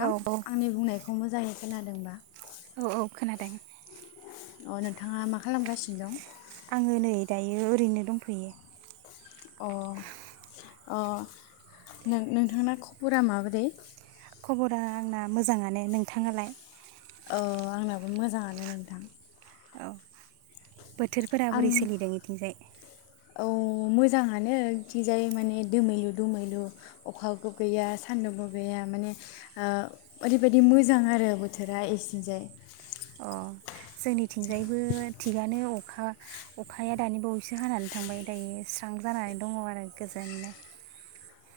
औ आंनि बुंनायखौ मोजांङै खोनाद जोंबा औ औ खोनादों। अ नोंथांङा मा खालामगासिनो दं? आंङो नै दायो ओरैनो दंथयो। अ अ नों नोंथांना खबरा माबोरै? खबरा आंना मोजानङानो नोंथांङा लाय? औ आंनाबो मोजांङानो नोंथां। औ बोथोरफोरा आं बोरै सोलिदों इथिंजाय? औ मोजांङानो इथिंजाय माने दोमैलु दोमैलु अखाबो गैया सानदुंबो गैया माने ओ ओरैबायादि मोजां आरो बोथोरा इथिंजाय। अ जोंनि थिंजायबो थिगानो अख खा अखाया दानि बावैसो हानानै थांबाय दायो स्रां जानानै दंङ आरो गोजोन नो।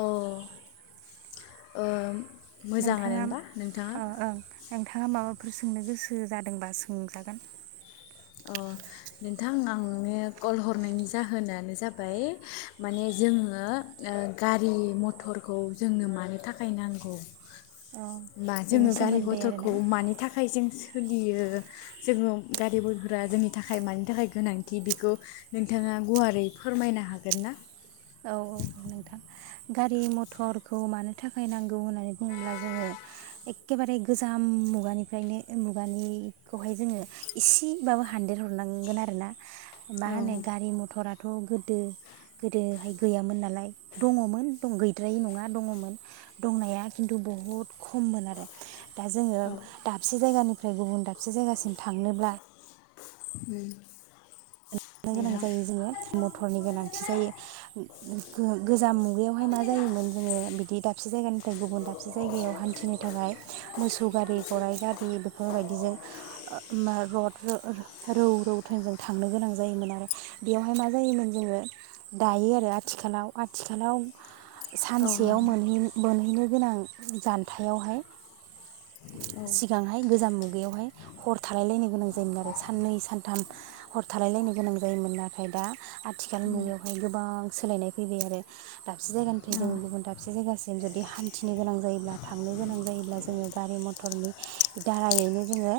अ ओम नोंथांङाम ओ ओ नोंथांङा माबा फोर सोंनो गोसो जादोंबा सोंजागोन। अ नोंथां आं नोंनो कल हरनायनि जाहोनानो जाबाय माने जोंङो ओ गारि मथरखौ जोंनो मानो थाखाय नांगौ अ बा बेनि जोंङो गारि सोमोन्दै मथरखौ आरोना मानि थाखाय जों सोलियो जोंङो गारि बयबो फोरा जोंनि थाखाय मानि थाखाय गोनांथि बेखौ नोंथाङा गुवारै फोरमायनो हागोन ना? औ औ नोंथां। गारि मथरखौ मानो थाखाय नांगौ होननानै बुंङोब्ला जोंङो एखे बारे गोजाम मुगानिफ्रायनो मुगानि खौहाय जोंङो इसे बाबो हानदेर हरनांगोन आरोना मा औ उम होनो गारि मथराथ' गोद दो गोद दोहाय गैयामोन नालाय दंङमोन दं गैद्राय नंङा दङमोन दंनाया खिन्थु बुहुद खममोन आरो दा जोंङो दाबसे जायगानि ओमफ्राय गुबुन दाबसे जायगासिम थांनोब्ला उम लानो गोनां जायो जोंङो मटरनि गोनांथि जायो गोजाम मुगायावहाय मा जायोमोन जोंङो बिदि दाबसे जायगानिफ्राय गुबुन दाबसे जायगायाव हान्थिनो थाखाय मोसौ गारि गराइ गारि बेफोरबायदिजों ओ रड रौ रौ थोन जों थांनो गोनां जायोमोन‌ आरो बेयावहाय मा जायोमोन जोंङो दायो आरो आथिखालाव आथिखालाव औ सानसेयाव नोंथां मोनहै बोनहैनो गोनां जान्थायावहाय औ सिगांहाय गोजाम मुगायावहाय हर थालाय लायनो गोनां जायोमोन आरो साननै सानथाम हर थालायलाय गोनां जायोमोन नाथाय दा आथिखाल मुगायावहाय गोबां सोलायनाय फैबाय आरो दाबसे जायगानिफ्राय जोंङो गुबुन दाबसे जायगासिम जुदि हान्थिनो गोनां जायोब्ला थांनो गोनां जायोब्ला जोंङो गारि मथरनि दारायैनो जोंङो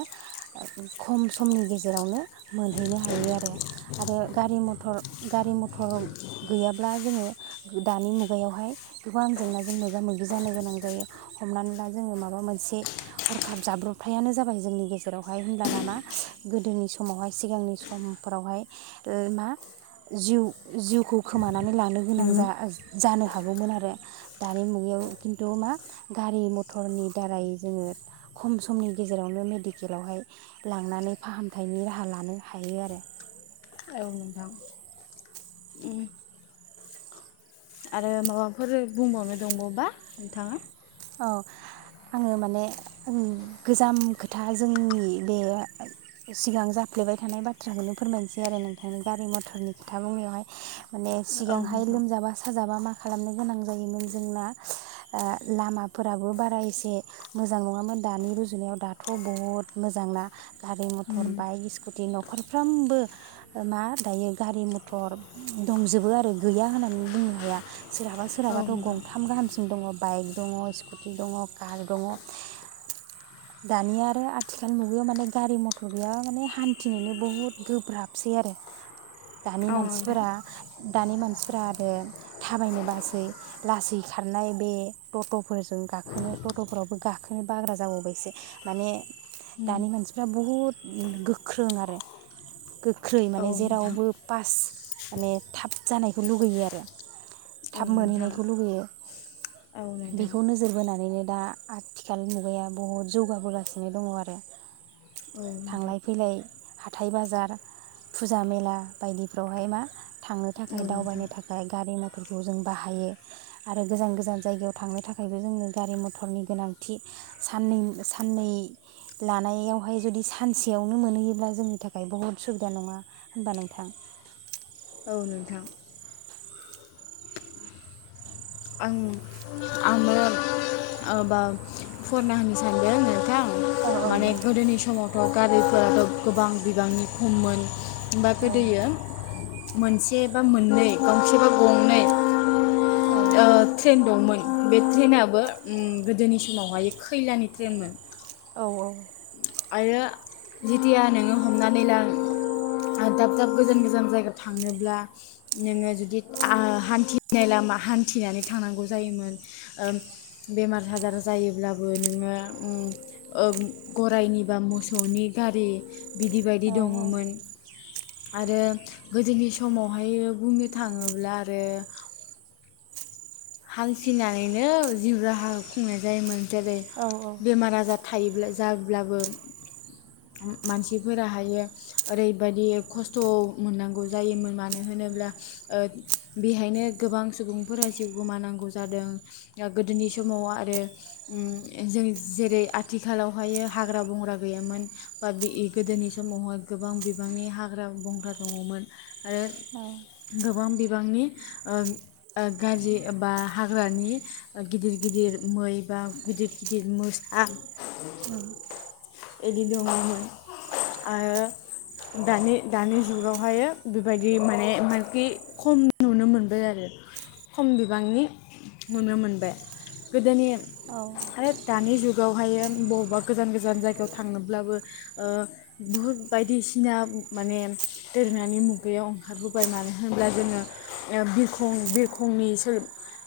खम समनि गेजेरावनो मोनहैनो हायो आरो। आरो गारि मथर गारि मथर गैयाब्ला जोंङो दानि मुगायावहाय गोबां जेंनाजों मोगा मोगि जानो गोनां जायो हमनानै ला जोंङो माबा मोनसे हरखाब जाब्रबथायानो जाबाय जोंनि गेजेरावहाय होमबब्ला नामा गोदोनि समावहाय सिगांनि समफोरावहाय ओ मा जिउ जिउखौ खोमा नानै लानो गोनां उम जा जानो हा हागौमोन आरो दानि मुगायाव खिन्थु मा गारि मथरनि दारै जोंङो खम समनि गेजेरावनो मेडिकेलावहाय लांनानै फाहामथायनि राहा लानो हायो आरो। औ नोंथां उम आरो माबाफोर बुंबावनो दंबावबा नोंथाङा? औ आंङो माने ओं गोजाम खोथा जोंनि बे सिगां जाफ्लेबाय थानाय बाथ्राखौनो फोरमायनोसै आरो नोंथां गारि मथरनि खोथा बुंनायावहाय माने औ नोंथां सिगांहाय लोमजाबा साजाबा मा खालामनो गोनां जायोमोन जोंना ओ लामाफोराबो बारा एसे मोजां नङामोन दानि रुजुनायाव दाथ बहुद मोजांना गारि, मथर, बाइक, स्कुटि नखरफ्रामबो ओ मा दायो गारि मथर दंजोबो आरो गैया होननानै बुंनो हाया। सोरहाबा औ सोरहाबाथ नोंथां गंथाम गाहाम दङ बाइक दङ स्कुटि दङ कार दङ दानि आरो आथिखाल मुगायाव माने गारि मथर गैयाब्ला माने हान्थिनोनो बुहुद गोब्राबसै आरो। दानि औ नोंथां मानसिफोरा दानि मानसिफ्रा आरो थाबायनोबासै लासै खारनाय बे टटफोरजों गाखोनो टटफोरावबो गाखोनो बाग्रा जाबावबायसो माने दानि मानसिफ्रा बहुद गोख्रों आरो गो ख्रै औ माने जेरावबो पास माने थाब जानायखौ लुगैयो आरो थाब नोंथां मोनहैनायखौ लुुबैयो औ नोंथां औ नोंथां औ नोंथां बेखौ नोजोर बोना नै नो दा आथिखाल मुगाया बहुद जौगाबोगासिनो दङ आरो औ थांलाय फैलाय हाथाय बाजार फुजा मेला बायदिफ्रावहाय मा थांनो थाखाय नोंथां दावबायनो थाखाय गारि मथर फोरखौ जों बाहायो आरो गोजान गोजान जायगायाव थांनो थाखायबो जोङो गारि मथरनि गोनांथि साननै- साननै लानायावहाय जुदि सानसेयावनो मोनहैयोब्ला जोंनि थाखाय बहुद सुबिदा नङा होनबा नोंथां? औ नोंथां। आं आंङो आ बा फुवारना होनो सानदों। बा औ औ माने दे दे गोदोनि समाव बा गारिफोराथ गोबां बिबांनि खममोन होमबा औ गोदोयो मोनसे बा मोननै गंसे बा गंनै औ ओ ट्रेन दंमोन। बे ट्रेनाबो उम गोदोनि समावहाय खैलानि ट्रेनमोन औ औ। आरो जेथिया नोङो हमनानै ला ओ दाब दाब गोजान गोजान जायगायाव थांनोब्ला नोङो जुदि आ हान्थिनाय लामा हान्थिनानै थांनांगौ जायोमोन ओ बेमार आजार जायोब्लाबो नोङो उम ओ गद गरायनिबा मोसौनि गारि बिदि बदि औ दङमोन। आरो गोदोनि समावहाय बुंनो थाङोब्ला आरो हान्थिनानैनो जिब राहा खुंनाय जायोमोन। जेरै औ बेमार आजार थायोब्ला जाब्लाबो उम मानसिफोराहायो ओरैबदि खस्थ मोननांगौ जायोमोन मानो होनोब्ला ओ बेहायनो गोबां सुबुंफोरा सि जिउ गोमानांगौ जादों ओ गोदोनि समाव आरो उम जों जेरै आथिखालावहाय हाग्रा बंग्रा गैयामोन बा बे गोदोनि समावहाय गोबां बिबांनि हाग्रा बंग्रा दङमोन आरो औ गोबां बिबांनि ओं आ गाज्रि बा हाग्रानि ओ गिदिर गिदिर मै बा गिदिर गिदिर मोसा उम खम बिबांनि नुनो मोनबाय गोदोनि औ आरो दानि जुगावहाय बबावबा गोजान गोजान जायगायाव थांनोब्लाबो ओ बुहुद बायदिसिना माने दोरोनानि मुगायाव ओंखारबोबाय मानो होनब्ला जोङो ओ बिरखं बिरखं फुंनिसोन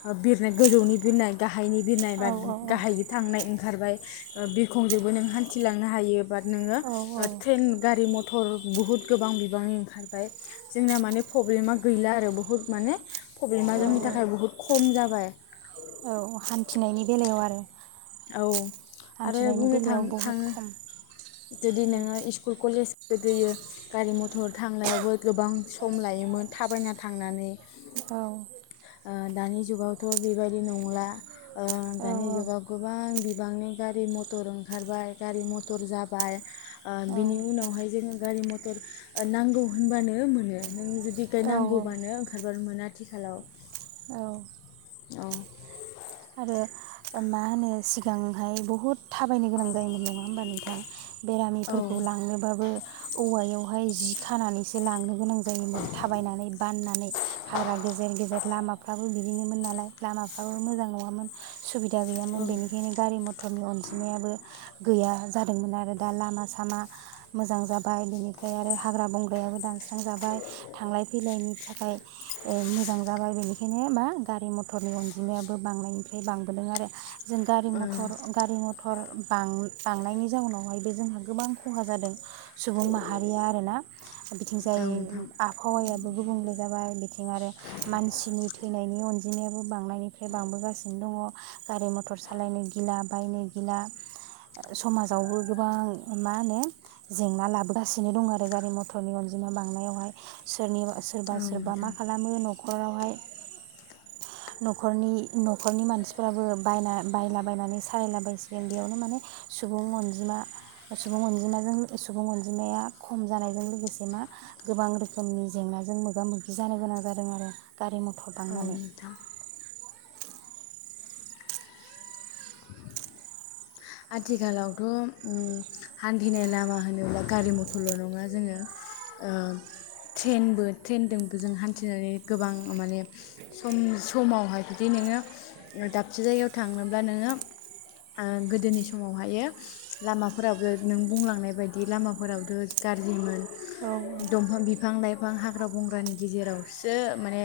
ओ बिरनाय गोजौनि बिरनाय गा गाहायनि बिनाय औ बा गाहायै थांनाय ओंखारबाय ओ बिरखंजोंबो नों हान्थिलांनो हायो बाद नोङो औ ओ ट्रेन गारि मथर बुहुत गोबां बिबांनि ओंखारबाय जोंना माने प्रब्लेमा गैला आरो बुहुत माने प्र ब्लेमा जोंनि औ थाखायाय बहुत खम जाबाय। औ हान्थिनायनि बेलायाव आरो औ। आरो हान्थिनायनि बुंनो बेलायाव बहुद थां-थाङो खम जुदि नोङो इस्कुल कलेजाव गोदोयो गारि मथर थांनायावबो गोबां सम लायोमोन थाबायना थांनानै औ ओ दानि जुगावथ बेबायदि नंला ओ औ दानि जुगाव गोबां बिबांनि गारि मथर ओंखारबाय गारि मथर जाब बार ओ बिनि उनावहाय जोङो गारि मथर ओ नांगौ होनबानो मोनो नों जुदि औ नांगौबानो ओंखारबानो मोनो आथिखालाव औ औ अ आरो मा होनो सिगांहाय बहुद थाबायनो गोनां जायोमोन नङा होमबा नोंथां। औ बेरामिफोरखौ लांनोबाबो औवायाव हाय जि खानानैसो लांनो गोनां जायोमोन थाबायनानै बाननानै हाग्रा गेजेर गेजेर लां फ्राबो बिदिनोमोन नालाय लामाफ्राबो मोजां नङामोन सुबिदा औ गैयामोन बेनिखायनो गारि मथरनि अनजिमायाबो गैया जादोंमोन आरो दा लामा सामा मोजां जाबाय बिनिफ्राय आरो हाग्रा बंग्रायाबो दान स्रांजाबाय थांलाय फैलायनि थाख खाय ओ मोजां जाबाय बेनिखायनो मा गारि मथरनि अनजिमायाबो बांनायनिफ्रा [unintelligible] बांबोदों आरो जों गारि औ मथर गारि मथर बां-बांनायनि जाउनावहायबो जोंहा गोबां खहा जादों सुबुं माहारिया आरोना बिथिं जाय औ नोंथां आबहावायाबो गुबुंले जाबाय बिथिं आरो मानसिनि थैनायनि अनजि बिदिनियाबो बांनायनिफ्राय बांबोगासिन नो दङ गारि मथर सालायनो गिला बायनो गिला समाजावबो गोबां मा होनो जेंना लाबोगासिनो दं आरो गारि मथरनि अनजिमा बांनायावहाय सोरनिबा सोरबा औ सोरबा मा नोंथां खालामो न'खरावहाय न'खरनि न'खरनि मानसिफोराबो बायना बायलाबायनानै सालायलाबायसिगोन बेयावनो माने सुबुं अनजिमा सुबुं अनजिमाजों सुबुं अनजिमाया खम जानायजों लोगोसे मा गोबां रोखोमनि जेंनाजों मोगा मोगि जानो गोनां जादों आरो गारि मथर औ बांनानै नोंथां आथिखालावथ' हान्थिनाय लामा होनोब्ला गारि मथरल' नङा जोङो ट्रेनबो ट्रेनजोंबो जों हान्थिनानै गोबां माने सम समावहाय बिदि नोङो दाबसे जायगायाव थांनोब्ला नोङो ओ [unintelligible] गोदोनि समावहायो लामाफोरावबो नों बुंलांनाय बायदि लामाफोरावथ गाज्रिमोन औ औ दंफां बिफां लाइफां हाग्रा बंग्रानि गेजेरावसो माने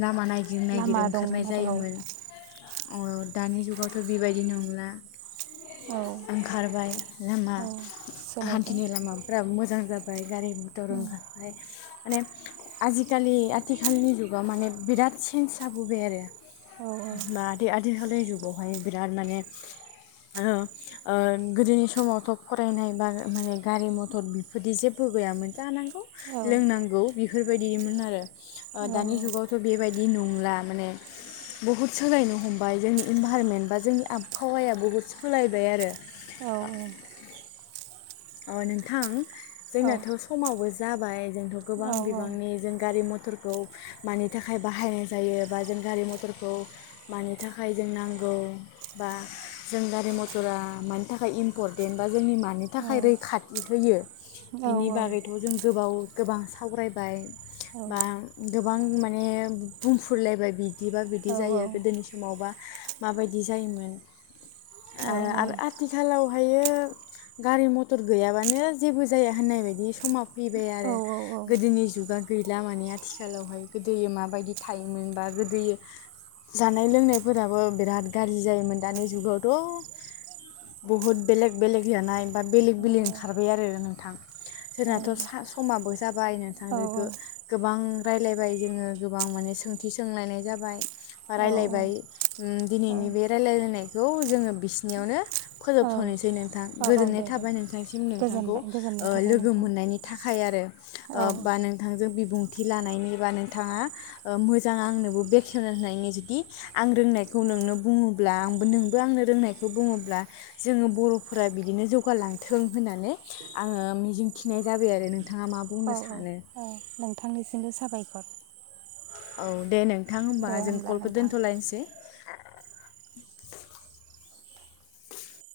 लामा नाय गिर नागिर लामा ओंखारनाय दंमोन आरो जायोमोन दानि जुगावथ' बेबायदि नंला औ ओंखारबाय लामा औ सोलायबाय हान्थिनाय लामाफोरा मोजां मोजां जाबाय गारि मथर उम ओंखारबाय माने आजिखालि आथिखालनि जुगाव माने बिराद सेेन्ज जाबोबाय आरो औ औ माथो आ आथिखालनि जुगावहाय बिराद माने गोदोनि समावथ' फरायनाय बा माने गारि मथर बेफोरदि जेबो गैयामोन जानांगौ औ लोंनांगौ बेफोरबायदिमोन आरो औ औ दानि जुगावथ' बेबायदि नंला माने बुहुद सोलायनो हमबाय जोंनि इनभाइरमेन्ट बा जोंनि आबहावाया बुहुद सोलायबाय आरो औ अ नोंथां जोंनाथ' समावबो जाबाय जोंथ' औ गोबां बिबांनि जों गारि मटरखौ मानि थाखाय बाहायनाय जायो बा जों गारि मटरखौ मानि थाखाय जों नांगौ बा जों गारि मटरा मानि थाखाय इम्परटेन्ट बा जोंनि मानि थाखाय आ रैखाथि होयो औ बिनि बागैथ' जों गोबाव गोबां सावरायबाय बा गोबां माने बुंफुरलायबाय बिदिबा बिदि जायो गोदोनि समावबा माबायदि जायोमोन आरो आथिखालावहायो गारि मथर मटर गैयाबानो जेबो जाया होननाय बायदि समा फैबाय आरो गोदोनि जुगा गैला माने आथिखालावहाय गोदो माबायदि थायोमोन बा गोदो जानाय लोंनायफोराबो बिराद गाज्रि जायोमोन दानि जुगावथ' बहुद बेलेग बेलेग जानाय बा बेलेग बेलेग ओंखारबाय आरो नोंथां जोंनाथ' समाब बो जाबाय नोंथांजोंगो गोबां रायलायबाय जोङो गोबां माने सोंथि सोंलायनाय जाबाय बा राय्लायबाय दिनैनि बे रायलायलायनायखौ जोङो बिसिनियावनो फोजोबथ'नोसै नोंथां औ गोजोननाय दे दे थाबाय नोंथां सि नोंथांखौ गोजोनबाय गोजोननाय थाबाय लोगो नोंथां मोननायनि थाखाय आरो औ ओ बा नोंथांजों बिबुंथि लनि बा नोंथा मोजां आंनो बेखे होननि जुदि आं रोंनायखौ नोंनो बुङोब्लाों आंनो रोंनायखौ बुङोब जोङो बर'फोरा बिदिनो जौ खगारलांथों होननानै आङो मिजिंथिनाय जाबाय आरो नों औ औ औ नोंथांनिसिमबो साबायखर [unintelligible] औ दे नों नोंथां होमबा दे जों होमब्ला कलखौ नोंथां दोन्थ'लायनोसै